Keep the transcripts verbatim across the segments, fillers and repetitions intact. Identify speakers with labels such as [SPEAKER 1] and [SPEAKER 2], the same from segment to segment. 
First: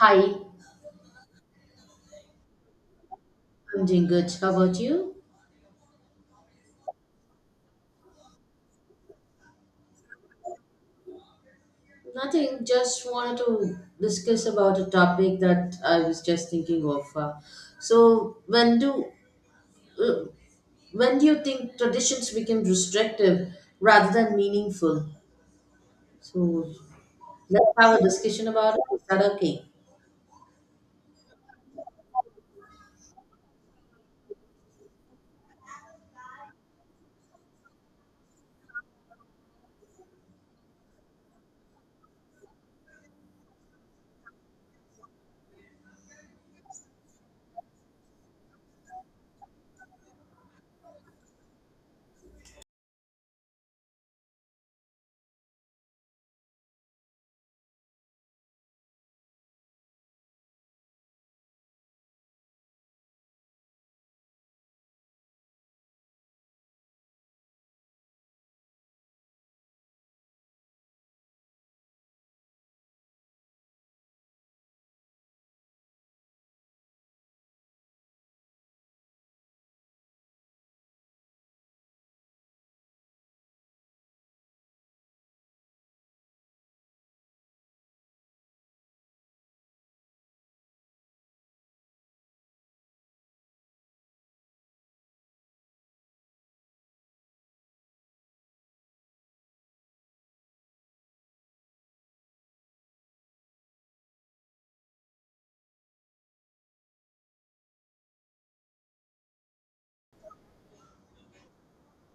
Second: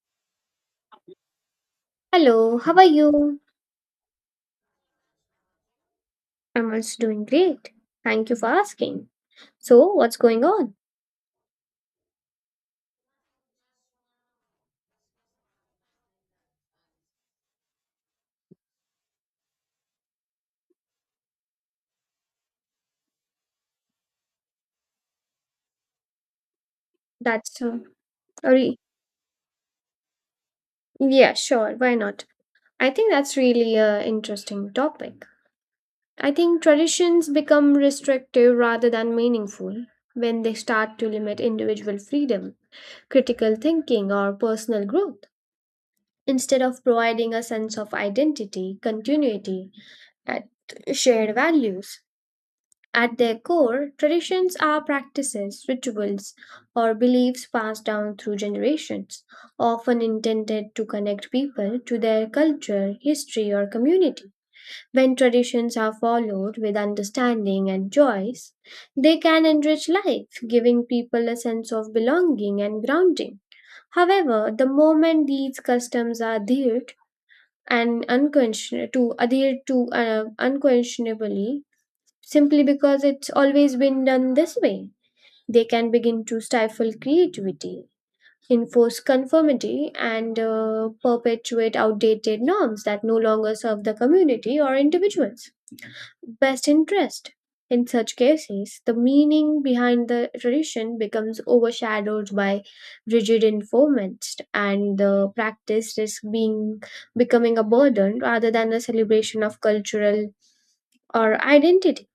[SPEAKER 1] Hi,
[SPEAKER 2] Hello, how are you?
[SPEAKER 1] I'm doing good. How about you?
[SPEAKER 2] I'm also doing great. Thank you for asking. So, what's going on?
[SPEAKER 1] Nothing, just wanted to discuss about a topic that I was just thinking of. Uh, so, when do uh, when do you think traditions become restrictive rather than meaningful? So,
[SPEAKER 2] That's
[SPEAKER 1] let's
[SPEAKER 2] uh,
[SPEAKER 1] have a discussion
[SPEAKER 2] a
[SPEAKER 1] about
[SPEAKER 2] re-
[SPEAKER 1] it. Is that okay?
[SPEAKER 2] yeah, sure, why not? I think that's really a interesting topic. I think traditions become restrictive rather than meaningful when they start to limit individual freedom, critical thinking, or personal growth instead of providing a sense of identity, continuity, and shared values. At their core, traditions are practices, rituals, or beliefs passed down through generations, often intended to connect people to their culture, history, or community. When traditions are followed with understanding and choice, they can enrich life, giving people a sense of belonging and grounding. However, the moment these customs are adhered and unquestion- to adhered to uh, unquestionably simply because it's always been done this way. They can begin to stifle creativity, enforce conformity, and uh, perpetuate outdated norms that no longer serve the community or individuals' best interest. In such cases, the meaning behind the tradition becomes overshadowed by rigid enforcement, and the practice is being becoming a burden rather than a celebration of cultural or identity.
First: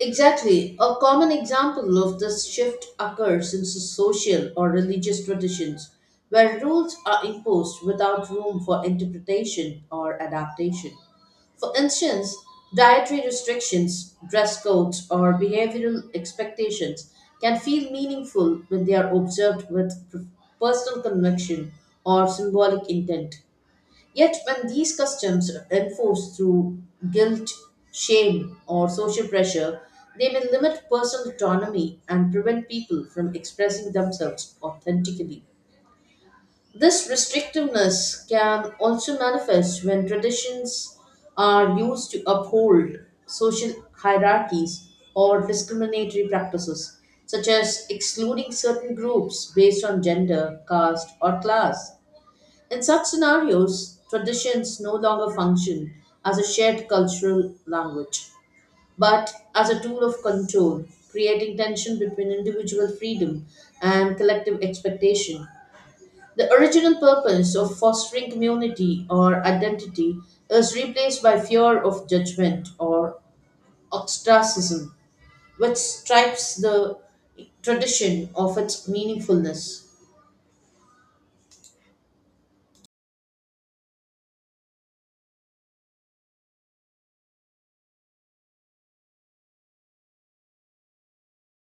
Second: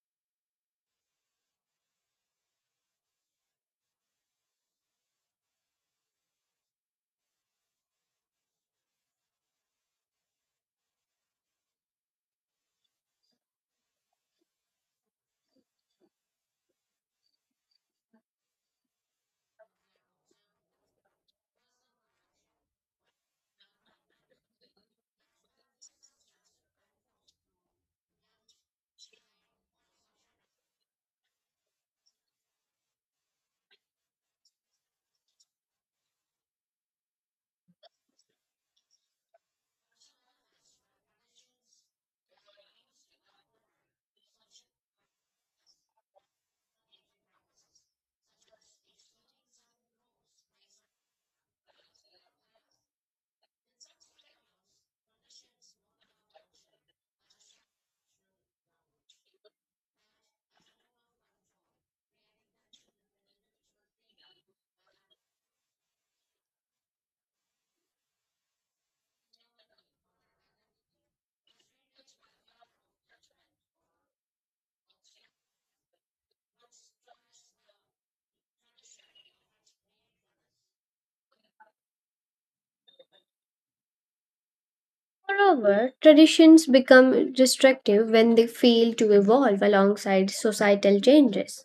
[SPEAKER 1] Exactly. A common example of this shift occurs in so-, social or religious traditions, where rules are imposed without room for interpretation or adaptation. For instance, dietary restrictions, dress codes, or behavioral expectations can feel meaningful when they are observed with per- personal conviction or symbolic intent. Yet, when these customs are enforced through guilt, shame, or social pressure, they may limit personal autonomy and prevent people from expressing themselves authentically. This restrictiveness can also manifest when traditions are used to uphold social hierarchies or discriminatory practices, such as excluding certain groups based on gender, caste, or class. In such scenarios, traditions no longer function as a shared cultural language, but as a tool of control, creating tension between individual freedom and collective expectation. The original purpose of fostering community or identity is replaced by fear of judgment or ostracism, which stripes the tradition of its meaningfulness.
[SPEAKER 2] Moreover, traditions become destructive when they fail to evolve alongside societal changes.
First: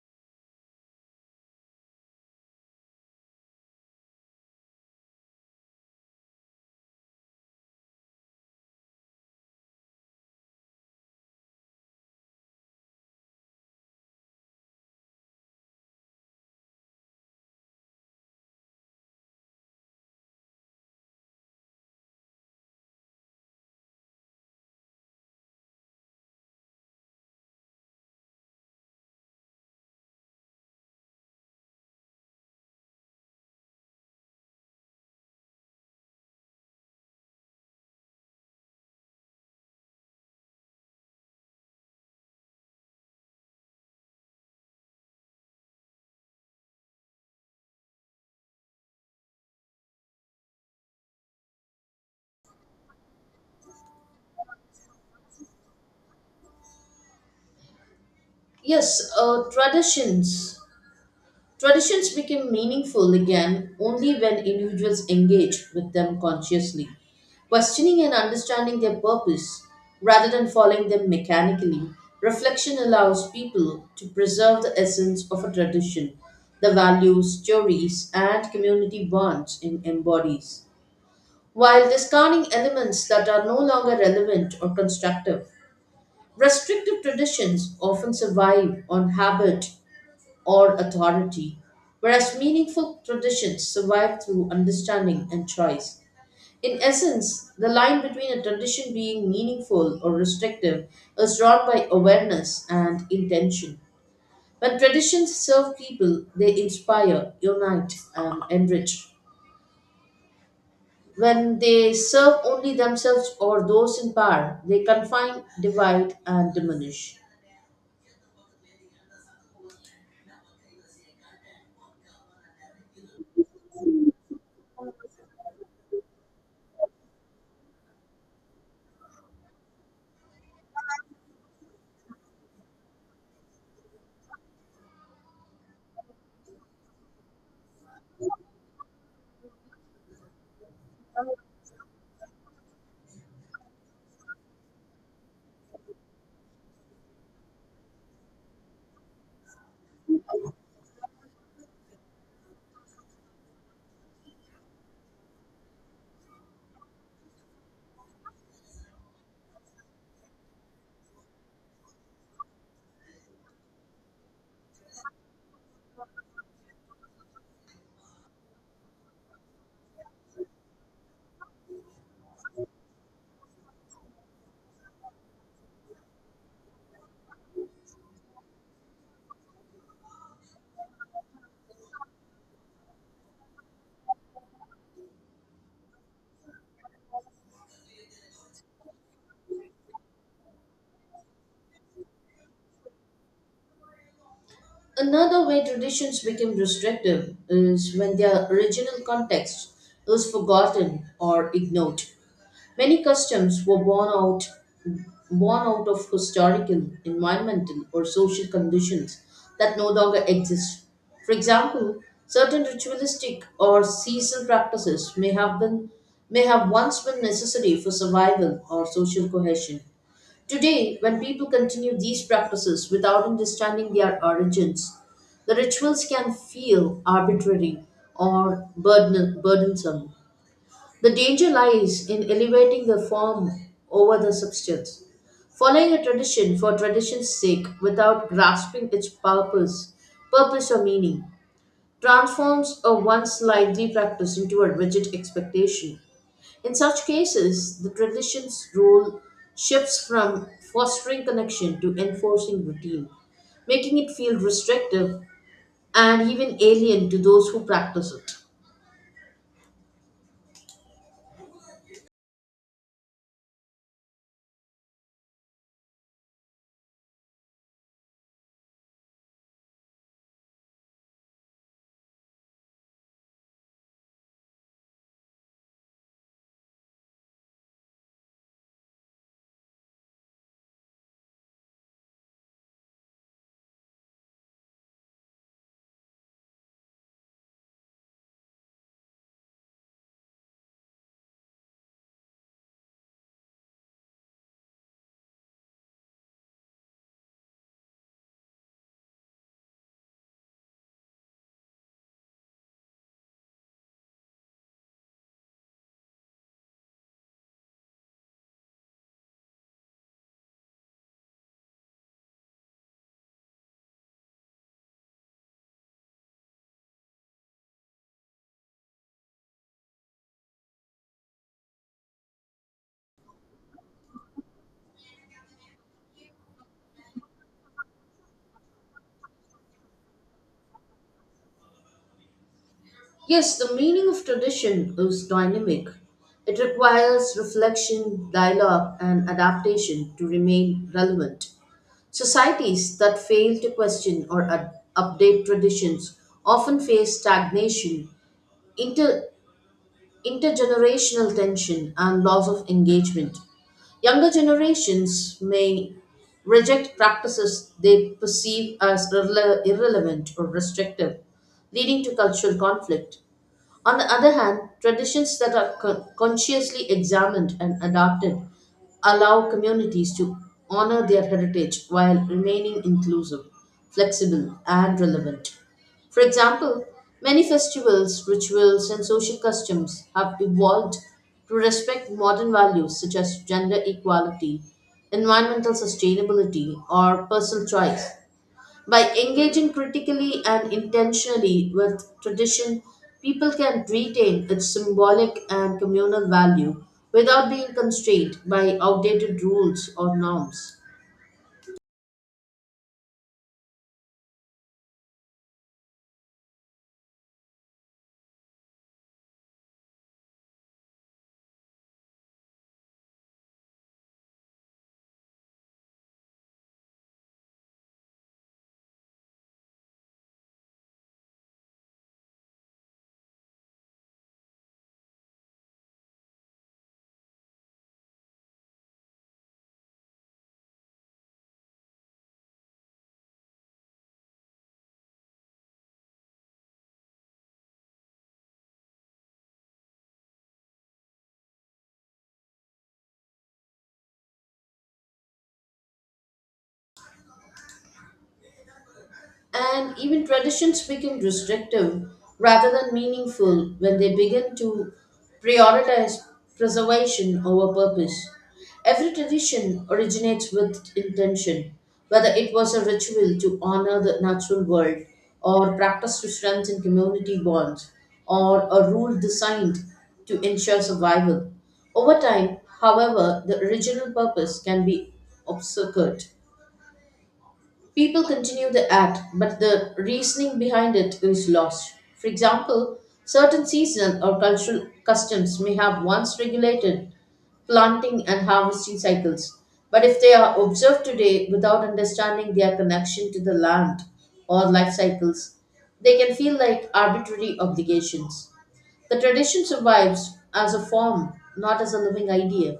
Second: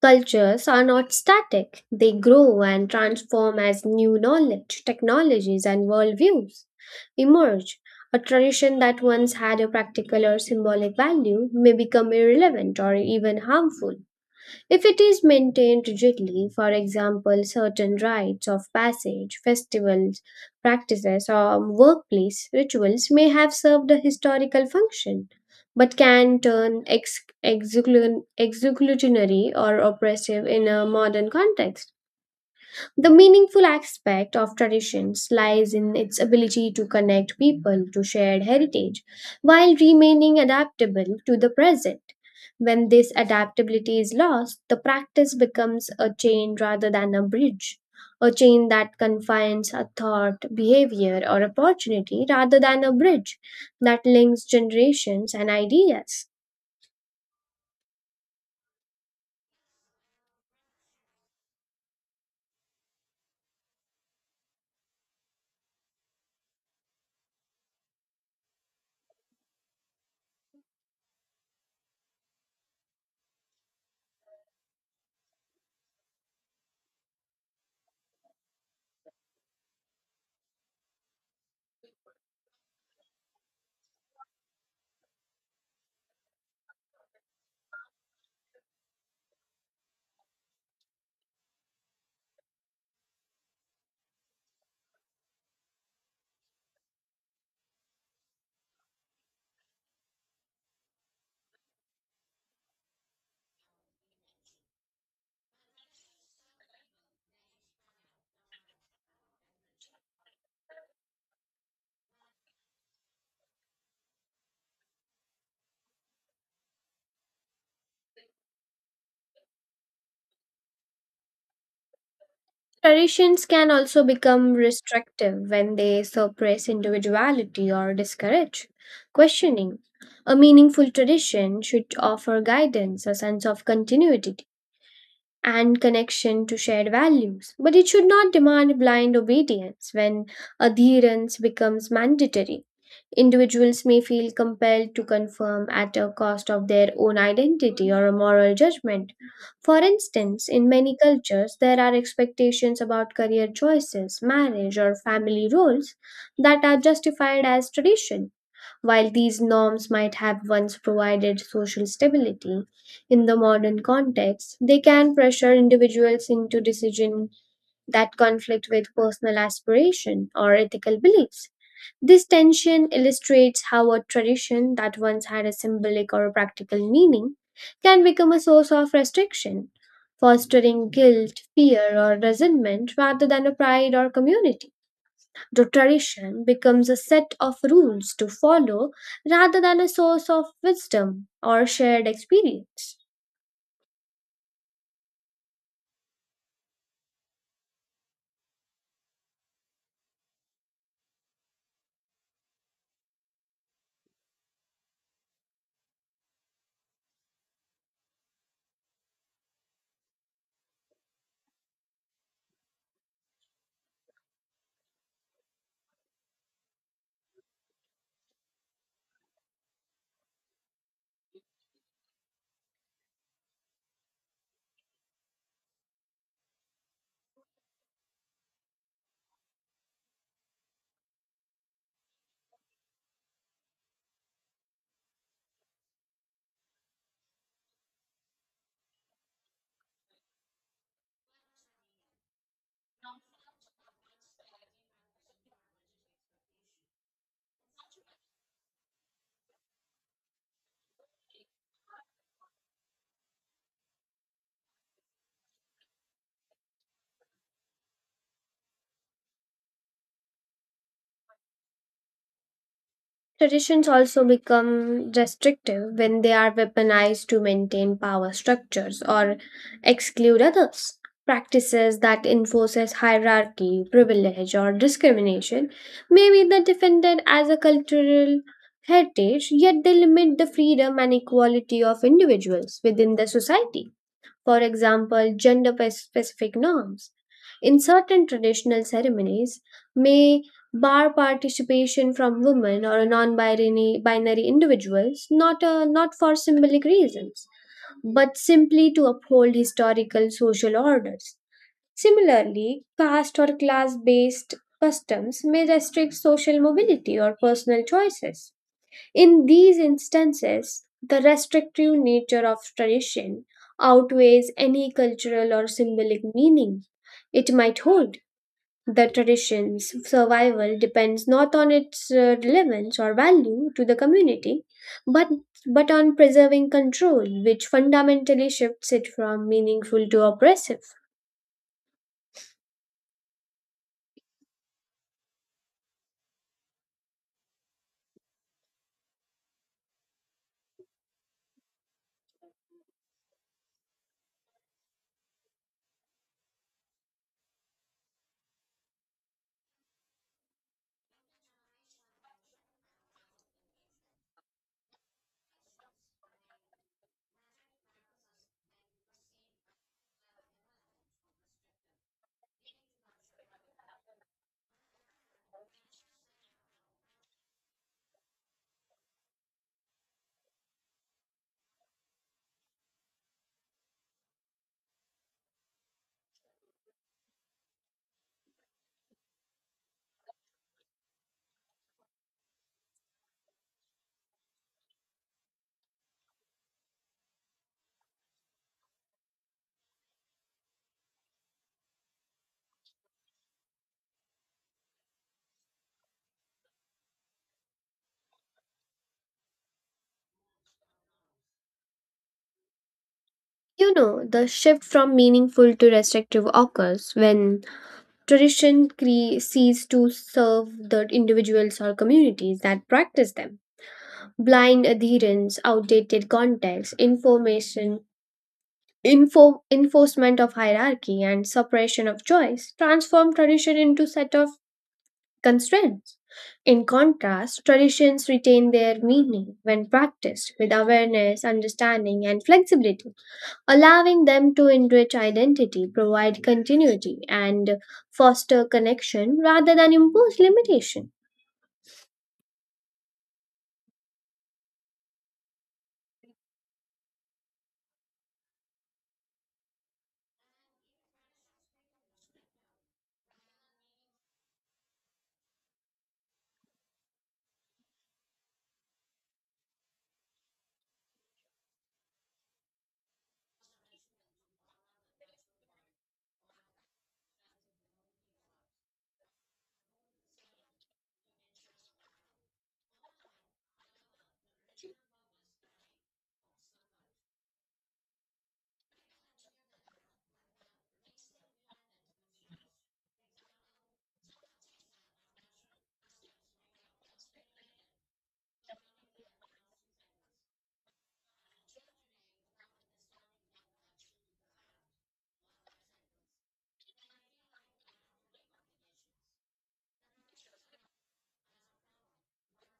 [SPEAKER 2] Cultures are not static, they grow and transform as new knowledge, technologies, and worldviews emerge. A tradition that once had a practical or symbolic value may become irrelevant or even harmful. If it is maintained rigidly, for example, certain rites of passage, festivals, practices, or workplace rituals may have served a historical function, but can turn ex- execution- executionary or oppressive in a modern context. The meaningful aspect of traditions lies in its ability to connect people to shared heritage while remaining adaptable to the present. When this adaptability is lost, the practice becomes a chain rather than a bridge, a chain that confines a thought, behavior, or opportunity rather than a bridge that links generations and ideas.
[SPEAKER 1] Yes, uh, traditions Traditions become meaningful again only when individuals engage with them consciously, questioning and understanding their purpose rather than following them mechanically. Reflection allows people to preserve the essence of a tradition, the values, stories, and community bonds it embodies, while discarding elements that are no longer relevant or constructive. Restrictive traditions often survive on habit or authority, whereas meaningful traditions survive through understanding and choice. In essence, the line between a tradition being meaningful or restrictive is drawn by awareness and intention. When traditions serve people, they inspire, unite, and enrich. When they serve only themselves or those in power, they confine, divide, and diminish.
[SPEAKER 2] Traditions can also become restrictive when they suppress individuality or discourage questioning. A meaningful tradition should offer guidance, a sense of continuity, and connection to shared values, but it should not demand blind obedience when adherence becomes mandatory. Individuals may feel compelled to conform at a cost of their own identity or a moral judgment. For instance, in many cultures, there are expectations about career choices, marriage, or family roles that are justified as tradition. While these norms might have once provided social stability, in the modern context, they can pressure individuals into decisions that conflict with personal aspiration or ethical beliefs. This tension illustrates how a tradition that once had a symbolic or a practical meaning can become a source of restriction, fostering guilt, fear, or resentment rather than a pride or community. The tradition becomes a set of rules to follow rather than a source of wisdom or shared experience.
[SPEAKER 1] Another way traditions become restrictive is when their original context is forgotten or ignored. Many customs were born out born out of historical, environmental, or social conditions that no longer exist. For example, certain ritualistic or seasonal practices may have been may have once been necessary for survival or social cohesion. Today, when people continue these practices without understanding their origins, the rituals can feel arbitrary or burden- burdensome. The danger lies in elevating the form over the substance, following a tradition for tradition's sake without grasping its purpose, purpose or meaning. Transforms a once lively practice into a rigid expectation. In such cases, the tradition's role shifts from fostering connection to enforcing routine, making it feel restrictive and even alien to those who practice it.
[SPEAKER 2] Traditions also become restrictive when they are weaponized to maintain power structures or exclude others. Practices that enforces hierarchy, privilege, or discrimination may be the defended as a cultural heritage, yet they limit the freedom and equality of individuals within the society, for example, gender pe- specific norms in certain traditional ceremonies may bar participation from women or non-binary binary individuals, not uh, not for symbolic reasons but simply to uphold historical social orders. Similarly, caste or class based customs may restrict social mobility or personal choices. In these instances, the restrictive nature of tradition outweighs any cultural or symbolic meaning it might hold. The tradition's survival depends not on its uh, relevance or value to the community, but, but on preserving control, which fundamentally shifts it from meaningful to oppressive.
[SPEAKER 1] Yes, the meaning of tradition is dynamic. It requires reflection, dialogue, and adaptation to remain relevant. Societies that fail to question or ad- update traditions often face stagnation, inter- intergenerational tension, and loss of engagement. Younger generations may reject practices they perceive as irrele- irrelevant or restrictive, leading to cultural conflict. On the other hand, traditions that are con- consciously examined and adapted allow communities to honor their heritage while remaining inclusive, flexible, and relevant. For example, many festivals, rituals, and social customs have evolved to respect modern values such as gender equality, environmental sustainability, or personal choice. By engaging critically and intentionally with tradition, people can retain its symbolic and communal value without being constrained by outdated rules or norms.
[SPEAKER 2] You know, the shift from meaningful to restrictive occurs when Tradition cre- sees to serve the individuals or communities that practice them. Blind adherence, outdated context, information, info, enforcement of hierarchy, and suppression of choice transform tradition into set of constraints. In contrast, traditions retain their meaning when practiced with awareness, understanding, and flexibility, allowing them to enrich identity, provide continuity, and foster connection rather than impose limitation.
[SPEAKER 1] And even traditions become restrictive rather than meaningful when they begin to prioritize preservation over purpose. Every tradition originates with intention, whether it was a ritual to honor the natural world, or practice to strengthen community bonds, or a rule designed to ensure survival. Over time, however, the original purpose can be obscured. People continue the act, but the reasoning behind it is lost. For example, certain seasonal or cultural customs may have once regulated planting and harvesting cycles, but if they are observed today without understanding their connection to the land or life cycles, they can feel like arbitrary obligations. The tradition survives as a form, not as a living idea.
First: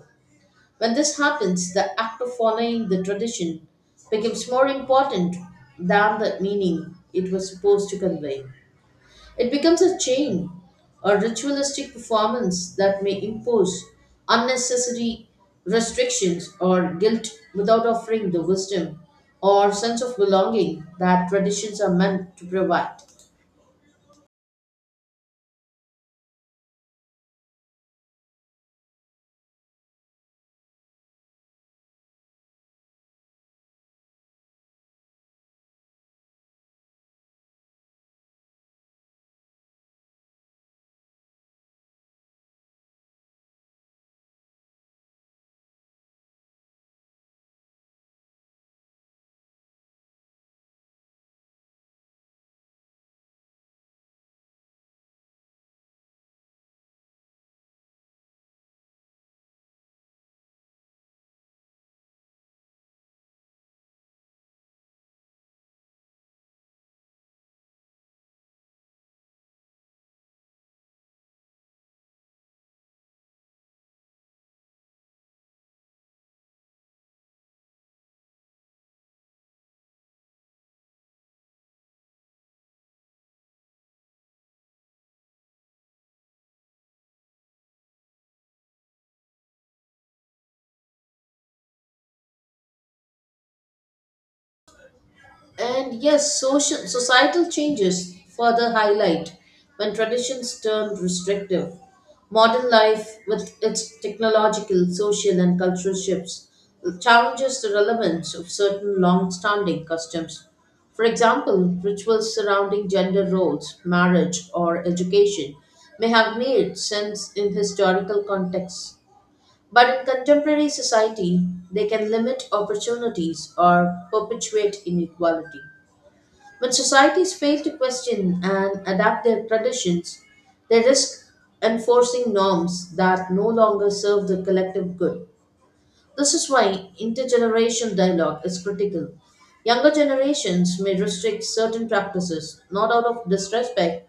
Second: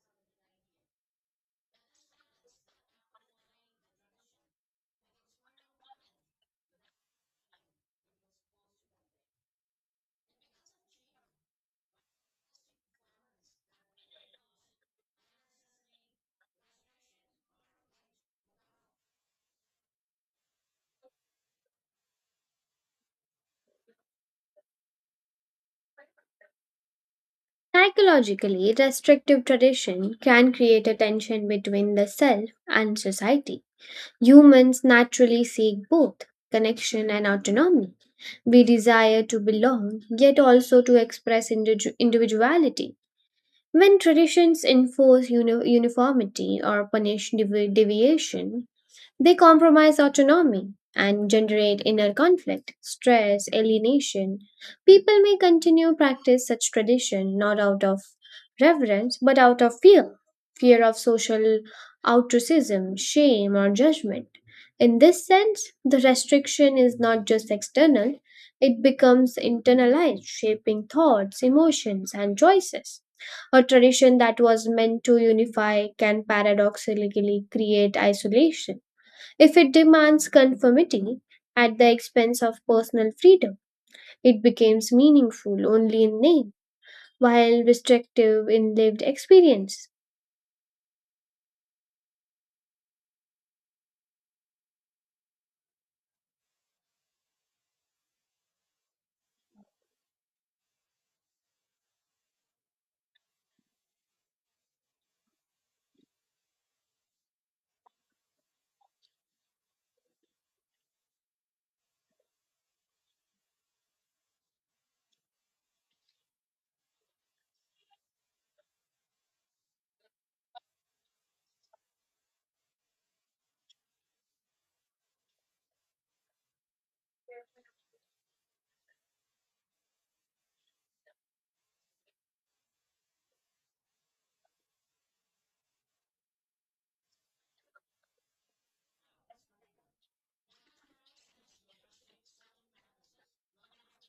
[SPEAKER 1] When this happens, the act of following the tradition becomes more important than the meaning it was supposed to convey. It becomes a chain, a ritualistic performance that may impose unnecessary restrictions or guilt without offering the wisdom or sense of belonging that traditions are meant to provide.
[SPEAKER 2] Psychologically, restrictive tradition can create a tension between the self and society. Humans naturally seek both connection and autonomy. We desire to belong, yet also to express individu- individuality. When traditions enforce uni- uniformity or punish devi- deviation, they compromise autonomy and generate inner conflict, stress, alienation. People may continue practice such tradition not out of reverence but out of fear, fear of social ostracism, shame or judgment. In this sense, the restriction is not just external, it becomes internalized, shaping thoughts, emotions and choices. A tradition that was meant to unify can paradoxically create isolation if it demands conformity at the expense of personal freedom, it becomes meaningful only in name, while restrictive in lived experience.
[SPEAKER 1] And yes, social societal changes further highlight when traditions turn restrictive. Modern life, with its technological, social, and cultural shifts, challenges the relevance of certain long standing customs. For example, rituals surrounding gender roles, marriage, or education may have made sense in historical contexts. But in contemporary society, they can limit opportunities or perpetuate inequality. When societies fail to question and adapt their traditions, they risk enforcing norms that no longer serve the collective good. This is why intergenerational dialogue is critical. Younger generations may restrict certain practices, not out of disrespect,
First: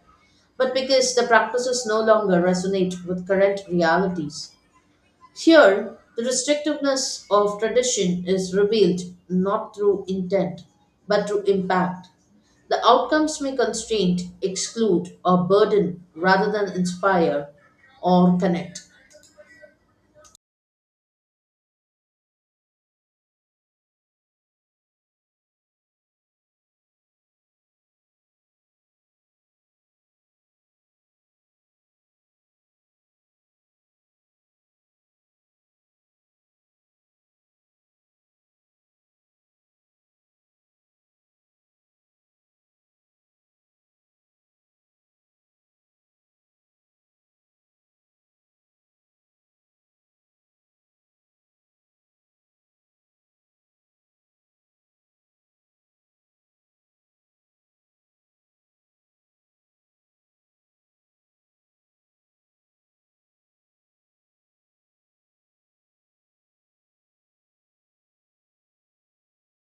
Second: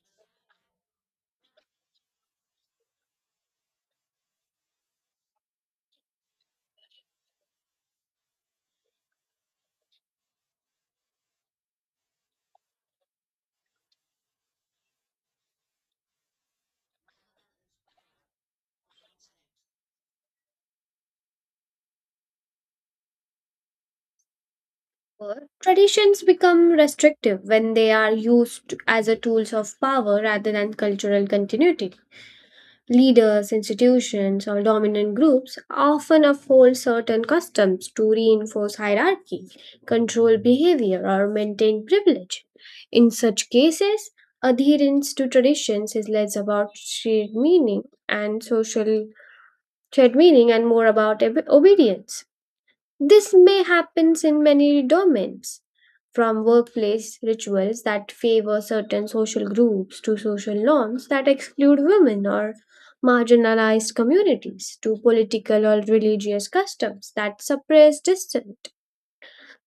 [SPEAKER 1] but because the practices no longer resonate with current realities. Here, the restrictiveness of tradition is revealed not through intent, but through impact. The outcomes may constrain, exclude, or burden rather than inspire or connect.
[SPEAKER 2] Or, traditions become restrictive when they are used as a tools of power rather than cultural continuity. Leaders, institutions, or dominant groups often uphold certain customs to reinforce hierarchy, control behavior, or maintain privilege. In such cases, adherence to traditions is less about shared meaning and social shared meaning and more about ob- obedience. This may happen in many domains, from workplace rituals that favor certain social groups to social norms that exclude women or marginalized communities to political or religious customs that suppress dissent.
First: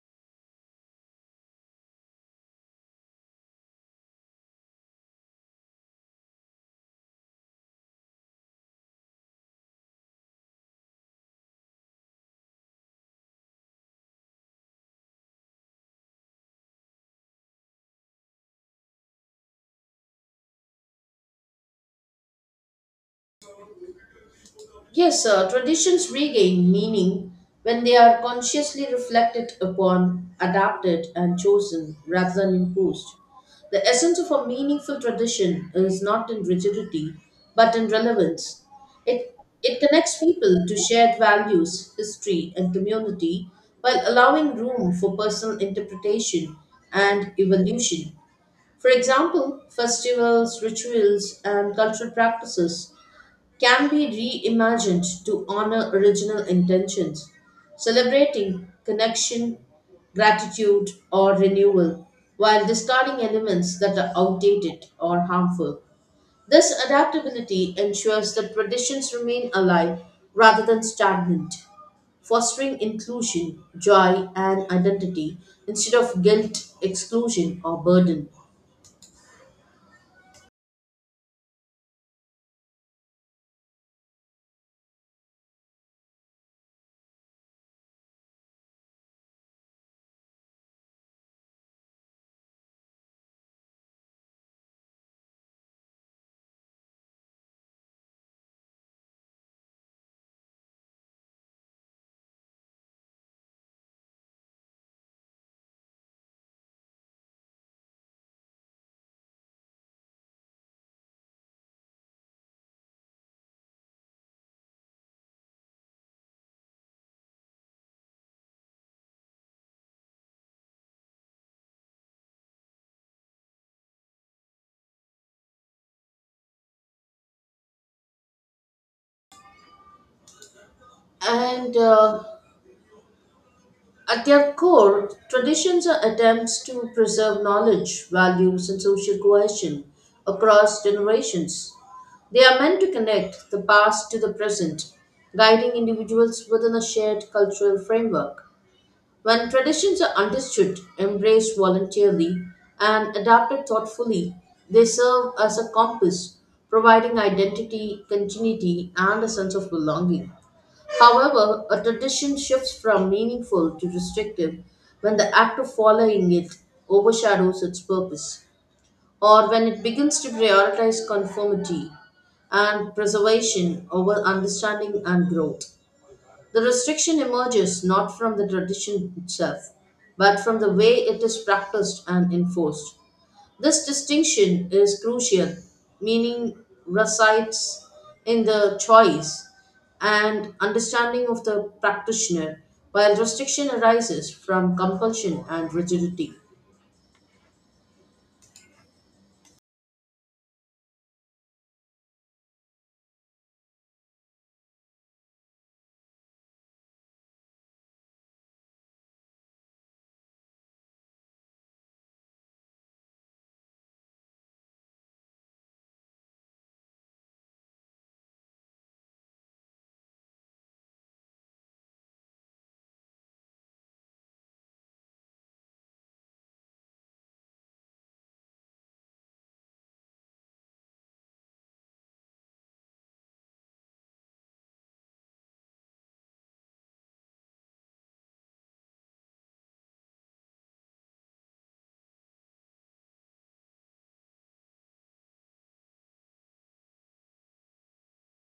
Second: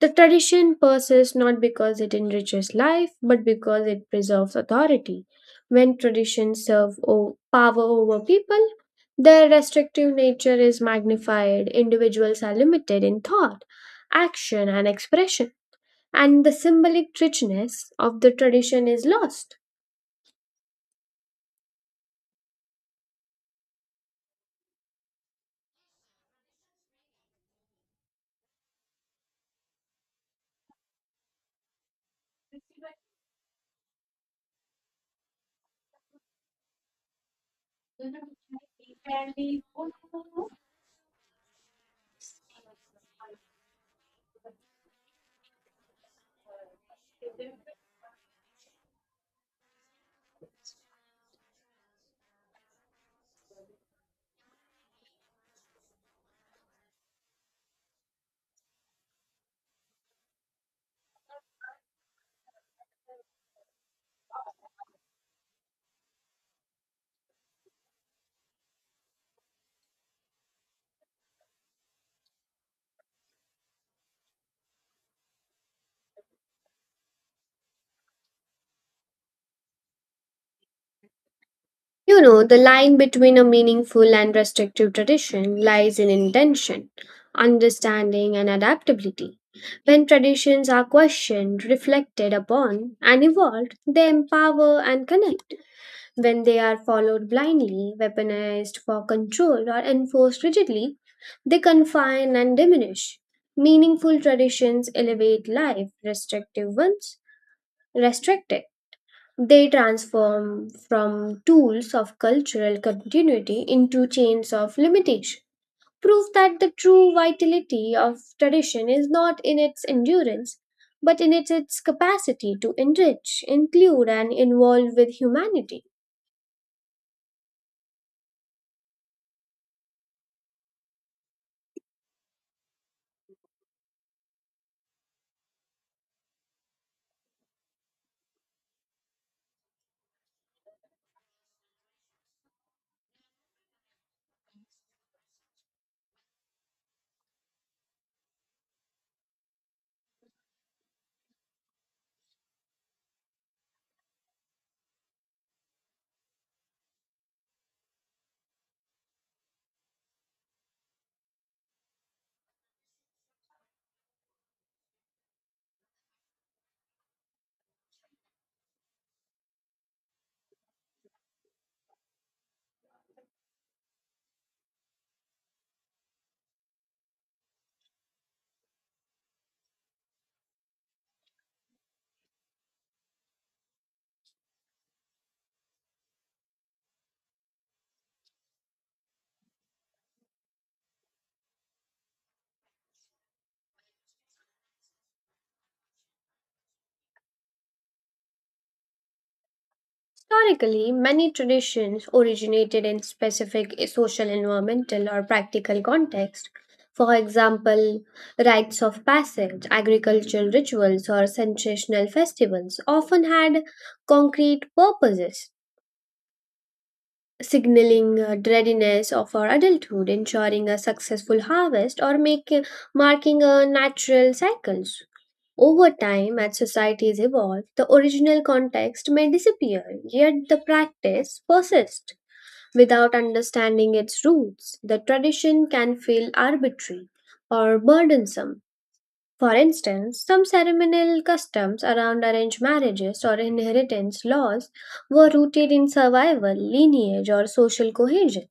[SPEAKER 2] The tradition persists not because it enriches life, but because it preserves authority. When traditions serve o- power over people, their restrictive nature is magnified, individuals are limited in thought, action, and expression, and the symbolic richness of the tradition is lost.
[SPEAKER 1] Yes, uh, traditions regain meaning when they are consciously reflected upon, adapted, and chosen rather than imposed. The essence of a meaningful tradition is not in rigidity but in relevance. It, it connects people to shared values, history, and community while allowing room for personal interpretation and evolution. For example, festivals, rituals, and cultural practices can be reimagined to honor original intentions, celebrating connection, gratitude, or renewal, while discarding elements that are outdated or harmful. This adaptability ensures that traditions remain alive rather than stagnant, fostering inclusion, joy, and identity instead of guilt, exclusion, or burden.
[SPEAKER 2] You know, the line between a meaningful and restrictive tradition lies in intention, understanding, and adaptability. When traditions are questioned, reflected upon, and evolved, they empower and connect. When they are followed blindly, weaponized for control, or enforced rigidly, they confine and diminish. Meaningful traditions elevate life, restrictive ones restrict it. They transform from tools of cultural continuity into chains of limitation. Proof that the true vitality of tradition is not in its endurance, but in its, its capacity to enrich, include, and involve with humanity.
[SPEAKER 1] And uh, At their core, traditions are attempts to preserve knowledge, values, and social cohesion across generations. They are meant to connect the past to the present, guiding individuals within a shared cultural framework. When traditions are understood, embraced voluntarily, and adapted thoughtfully, they serve as a compass, providing identity, continuity, and a sense of belonging. However, a tradition shifts from meaningful to restrictive when the act of following it overshadows its purpose, or when it begins to prioritize conformity and preservation over understanding and growth. The restriction emerges not from the tradition itself, but from the way it is practiced and enforced. This distinction is crucial, meaning resides in the choice and understanding of the practitioner, while restriction arises from compulsion and rigidity.
[SPEAKER 2] Historically, many traditions originated in specific social, environmental, or practical context. For example, rites of passage, agricultural rituals, or sensational festivals often had concrete purposes, signaling uh, readiness of our adulthood, ensuring a successful harvest, or making marking a natural cycles. Over time, as societies evolve, the original context may disappear, yet the practice persists. Without understanding its roots, the tradition can feel arbitrary or burdensome. For instance, some ceremonial customs around arranged marriages or inheritance laws were rooted in survival, lineage, or social cohesion.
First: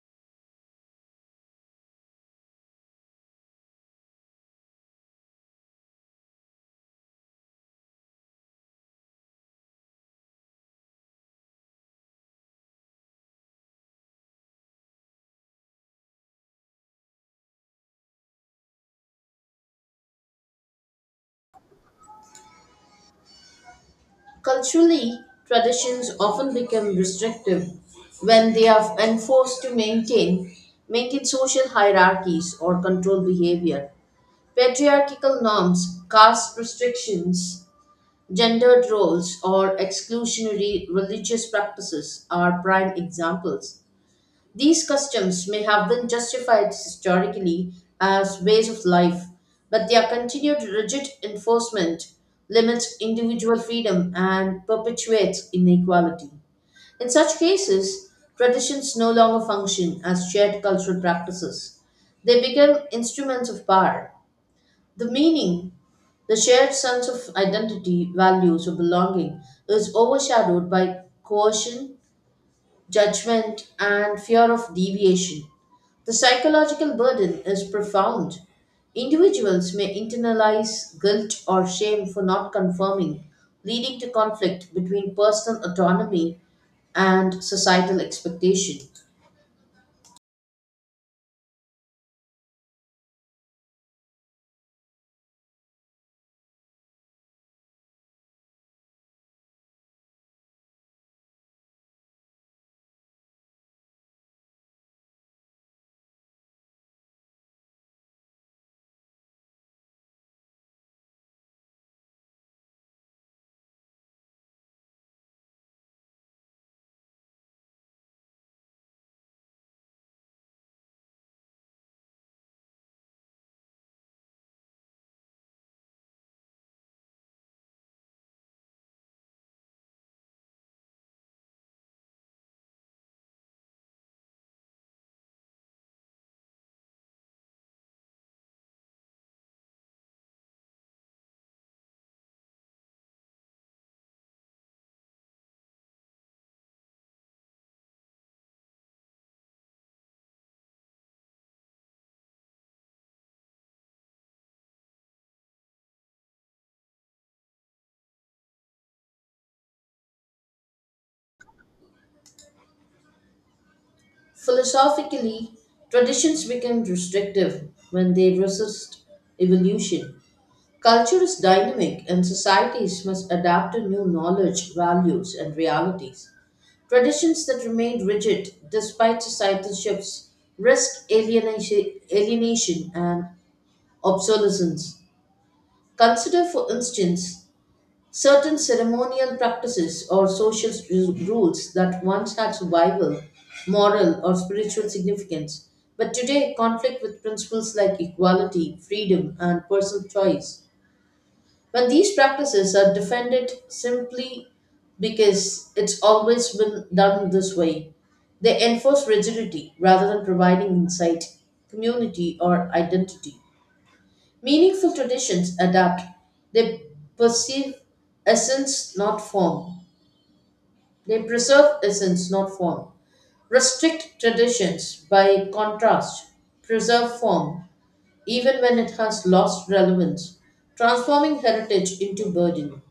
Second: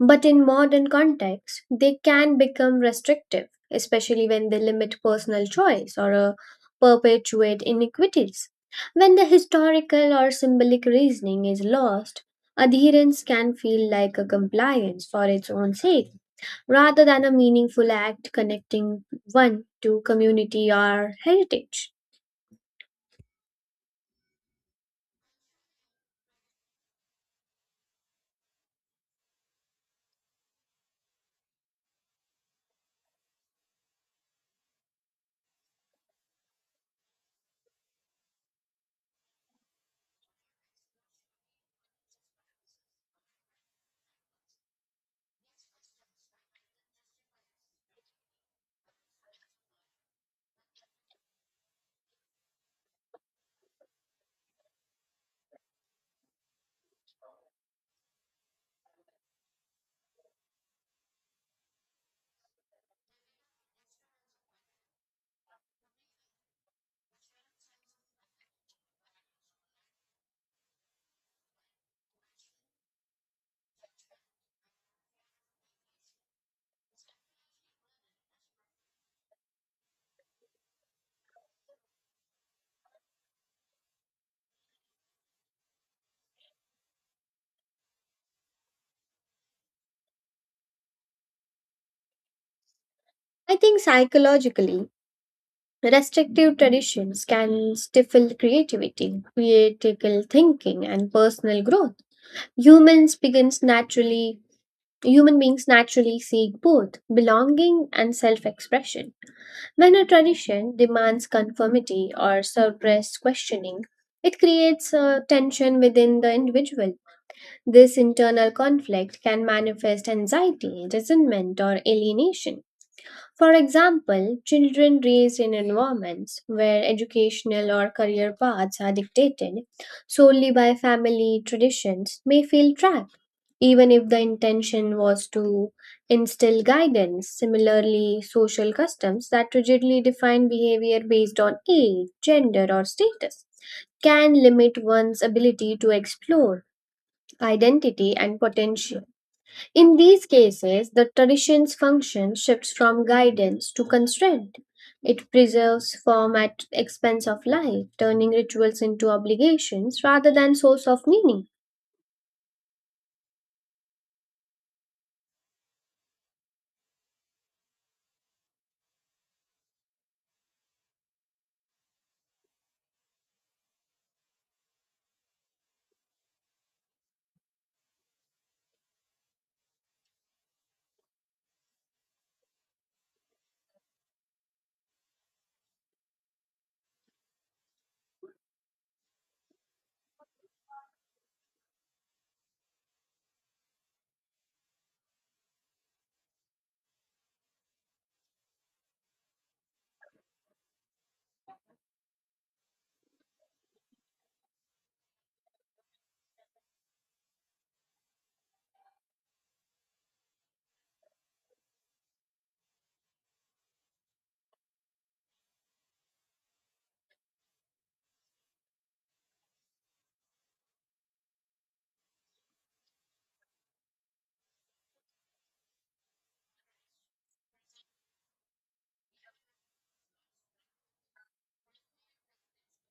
[SPEAKER 2] But in modern contexts, they can become restrictive, especially when they limit personal choice or uh, perpetuate inequities. When the historical or symbolic reasoning is lost, adherence can feel like a compliance for its own sake, rather than a meaningful act connecting one to community or heritage.
[SPEAKER 1] Culturally, traditions often become restrictive when they are when forced to maintain maintain social hierarchies or control behavior. Patriarchal norms, caste restrictions, gendered roles, or exclusionary religious practices are prime examples. These customs may have been justified historically as ways of life, but their continued rigid enforcement limits individual freedom and perpetuates inequality. In such cases, traditions no longer function as shared cultural practices. They become instruments of power. The meaning, the shared sense of identity, values, or belonging is overshadowed by coercion judgment, and fear of deviation. The psychological burden is profound. Individuals may internalize guilt or shame for not conforming, leading to conflict between personal autonomy and societal expectation.
[SPEAKER 2] I think psychologically, restrictive traditions can stifle creativity, critical thinking, and personal growth. Humans begins naturally Human beings naturally seek both belonging and self-expression. When a tradition demands conformity or suppressed questioning, it creates a tension within the individual. This internal conflict can manifest anxiety, resentment, or alienation. For example, children raised in environments where educational or career paths are dictated solely by family traditions may feel trapped even if the intention was to instill guidance. Similarly, social customs that rigidly define behavior based on age, gender, or status can limit one's ability to explore identity and potential. In these cases, the tradition's function shifts from guidance to constraint. It preserves form at expense of life, turning rituals into obligations rather than source of meaning.
[SPEAKER 1] Philosophically, traditions become restrictive when they resist evolution. Culture is dynamic, and societies must adapt to new knowledge, values, and realities. Traditions that remain rigid despite societal shifts risk alienation, alienation and obsolescence. Consider, for instance, certain ceremonial practices or social ru- rules that once had survival, moral, or spiritual significance, but today conflict with principles like equality, freedom, and personal choice. When these practices are defended simply because it's always been done this way, they enforce rigidity rather than providing insight, community, or identity. Meaningful traditions adapt. They perceive essence, not form. They preserve essence, not form. Restrict traditions, by contrast, preserve form, even when it has lost relevance, transforming heritage into burden.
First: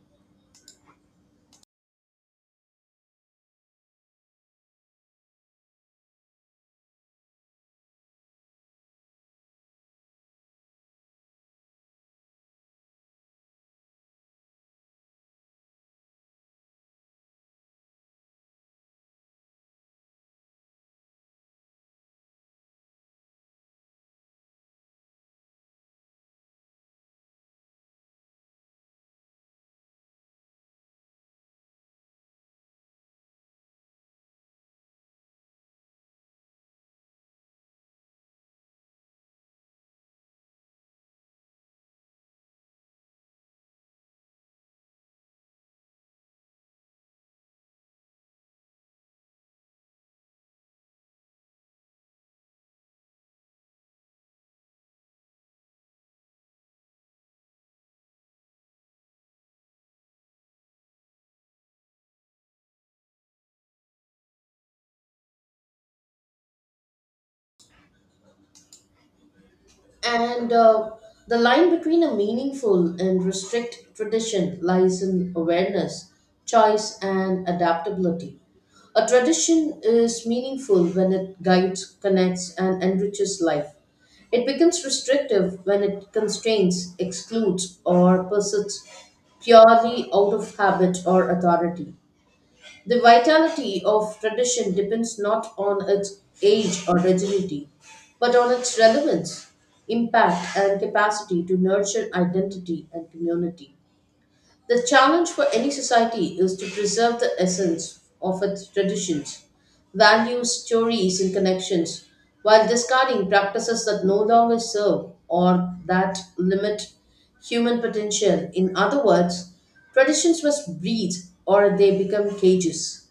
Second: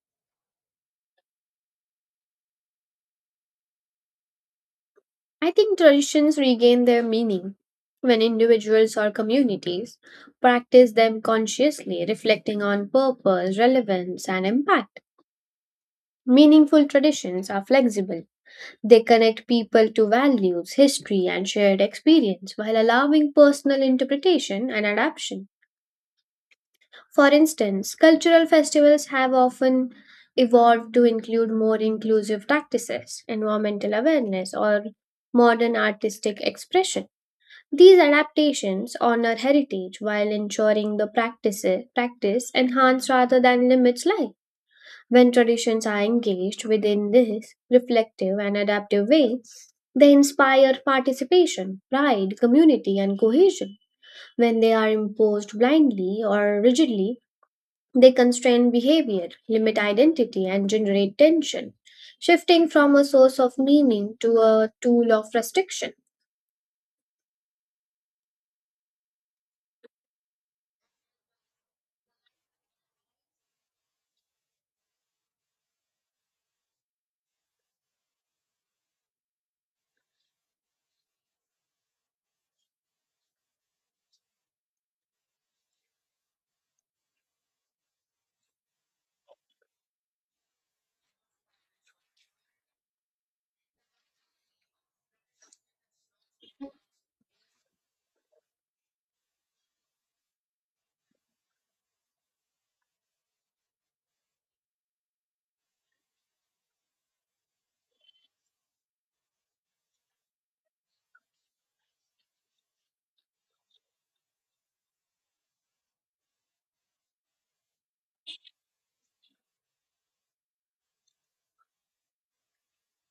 [SPEAKER 2] I think traditions regain their meaning when individuals or communities practice them consciously, reflecting on purpose, relevance, and impact. Meaningful traditions are flexible. They connect people to values, history, and shared experience while allowing personal interpretation and adaptation. For instance, cultural festivals have often evolved to include more inclusive practices, environmental awareness, or modern artistic expression. These adaptations honor heritage while ensuring the practice, practice enhance rather than limits life. When traditions are engaged within this reflective and adaptive way, they inspire participation, pride, community, and cohesion. When they are imposed blindly or rigidly, they constrain behavior, limit identity, and generate tension, shifting from a source of meaning to a tool of restriction.
[SPEAKER 1] And uh, the line between a meaningful and restrict tradition lies in awareness, choice, and adaptability. A tradition is meaningful when it guides, connects, and enriches life. It becomes restrictive when it constrains, excludes, or pursues purely out of habit or authority. The vitality of tradition depends not on its age or rigidity, but on its relevance, impact, and capacity to nurture identity and community. The challenge for any society is to preserve the essence of its traditions, values, stories, and connections, while discarding practices that no longer serve or that limit human potential. In other words, traditions must breathe or they become cages.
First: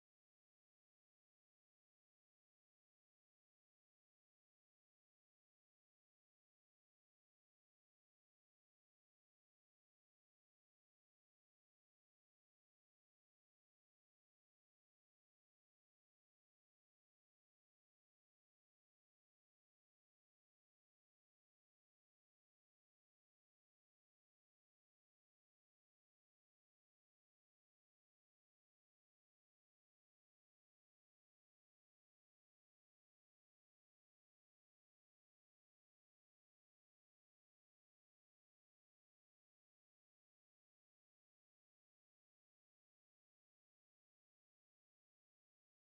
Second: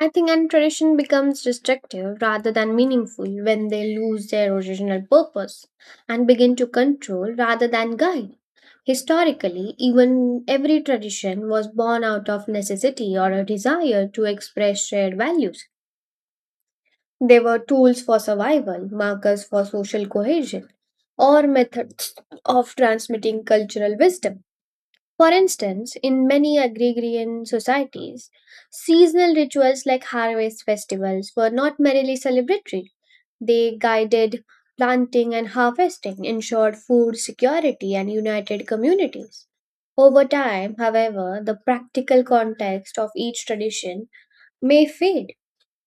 [SPEAKER 2] I think and tradition becomes destructive rather than meaningful when they lose their original purpose and begin to control rather than guide. Historically, even every tradition was born out of necessity or a desire to express shared values. They were tools for survival, markers for social cohesion, or methods of transmitting cultural wisdom. For instance, in many agrarian societies, seasonal rituals like harvest festivals were not merely celebratory. They guided planting and harvesting, ensured food security, and united communities. Over time, however, the practical context of each tradition may fade.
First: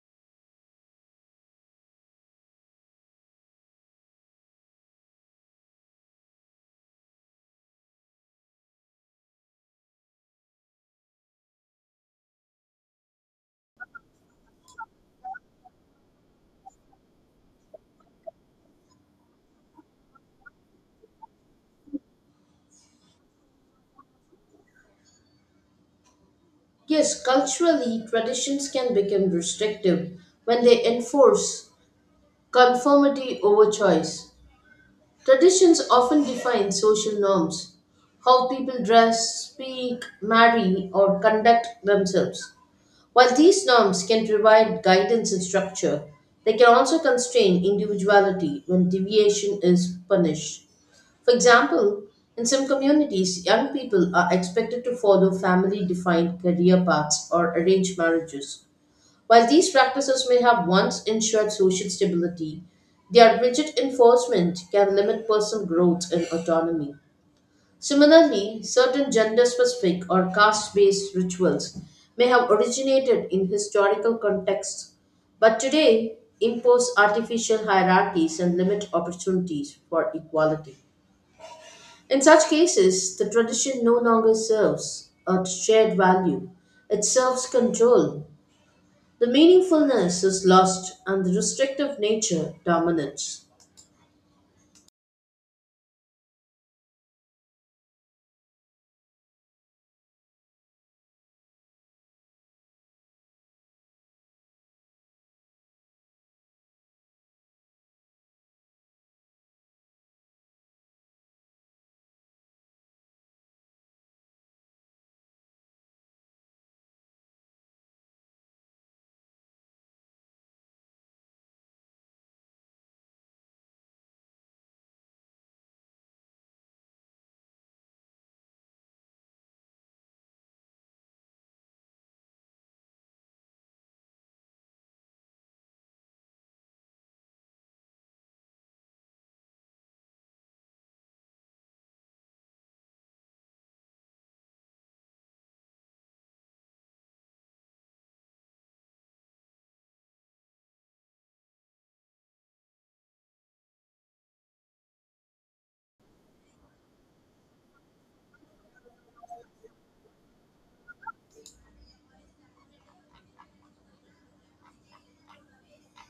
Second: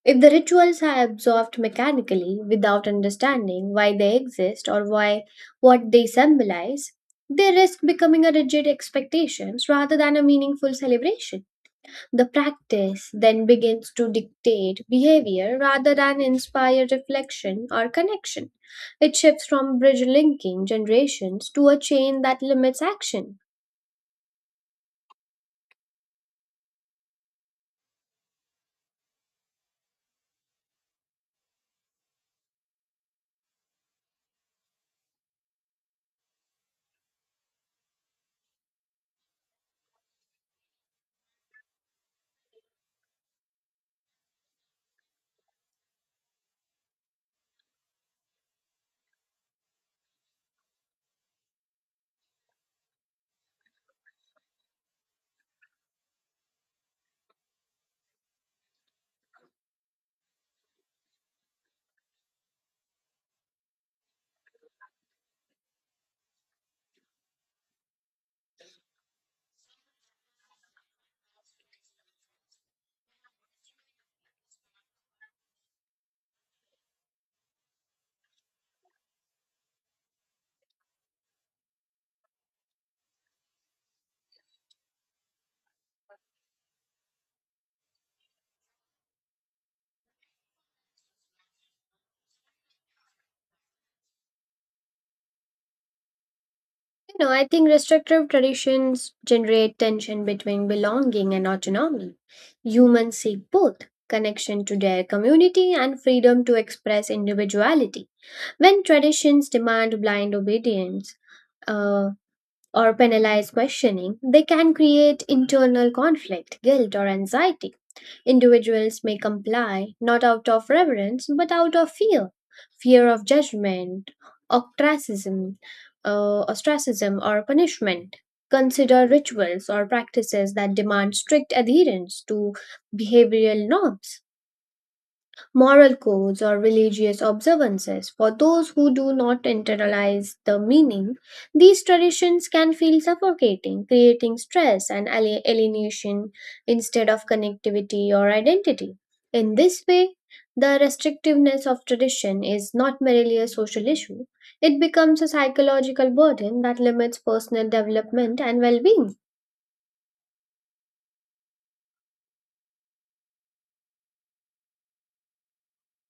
[SPEAKER 2] If the rituals are absorbed mechanically without understanding why they exist or why what they symbolize, they risk becoming a rigid expectations rather than a meaningful celebration. The practice then begins to dictate behavior rather than inspire reflection or connection. It shifts from bridge linking generations to a chain that limits action.
[SPEAKER 1] Yes, culturally, traditions can become restrictive when they enforce conformity over choice. Traditions often define social norms, how people dress, speak, marry, or conduct themselves. While these norms can provide guidance and structure, they can also constrain individuality when deviation is punished. For example, in some communities, young people are expected to follow family defined career paths or arranged marriages. While these practices may have once ensured social stability, their rigid enforcement can limit personal growth and autonomy. Similarly, certain gender specific or caste based rituals may have originated in historical contexts, but today impose artificial hierarchies and limit opportunities for equality. In such cases, the tradition no longer serves a shared value, it serves control. The meaningfulness is lost and the restrictive nature dominates.
[SPEAKER 2] You know, I think restrictive traditions generate tension between belonging and autonomy. Humans seek both connection to their community and freedom to express individuality. When traditions demand blind obedience uh, or penalize questioning, they can create internal conflict, guilt, or anxiety. Individuals may comply, not out of reverence, but out of fear, fear of judgment, ostracism, uh, ostracism or punishment. Consider rituals or practices that demand strict adherence to behavioral norms, moral codes or religious observances. For those who do not internalize the meaning, these traditions can feel suffocating, creating stress and ali- alienation instead of connectivity or identity. In this way, the restrictiveness of tradition is not merely a social issue, it becomes a psychological burden that limits personal development and well being.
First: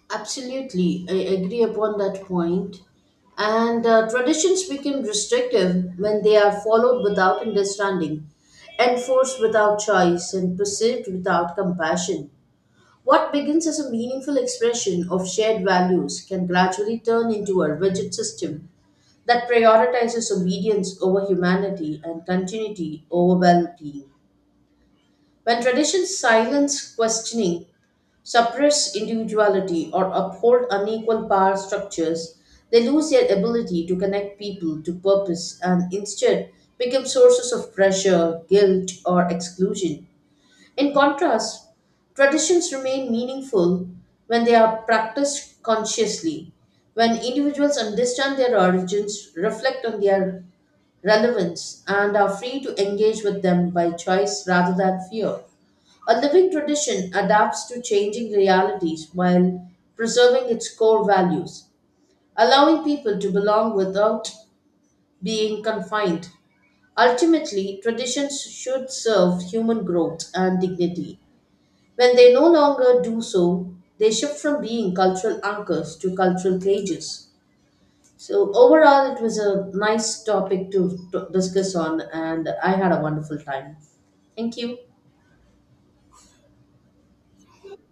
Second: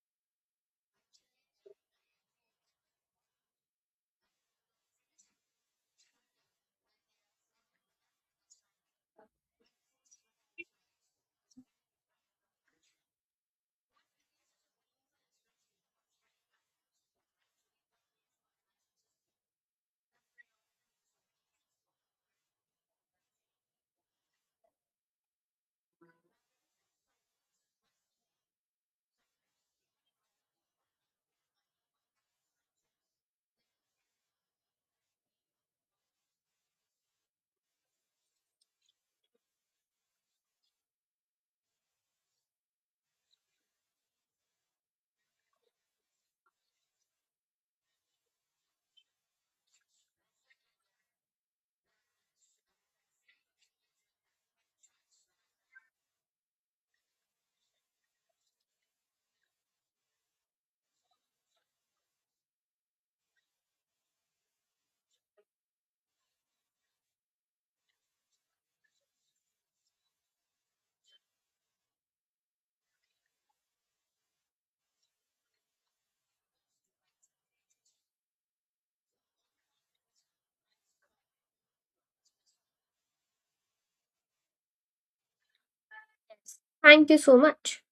[SPEAKER 1] Absolutely, I agree upon that point. And uh, traditions become restrictive when they are followed without understanding, enforced without choice, and perceived without compassion. What begins as a meaningful expression of shared values can gradually turn into a rigid system that prioritizes obedience over humanity and continuity over well being. When traditions silence questioning, suppress individuality, or uphold unequal power structures, they lose their ability to connect people to purpose and instead become sources of pressure, guilt, or exclusion. In contrast, traditions remain meaningful when they are practiced consciously, when individuals understand their origins, reflect on their relevance and are free to engage with them by choice rather than fear. A living tradition adapts to changing realities while preserving its core values, allowing people to belong without being confined. Ultimately, traditions should serve human growth and dignity. When they no longer do so, they shift from being cultural anchors to cultural cages. So overall, it was a nice topic to, to discuss on, and I had a wonderful time. Thank you.
[SPEAKER 2] Thank you so much.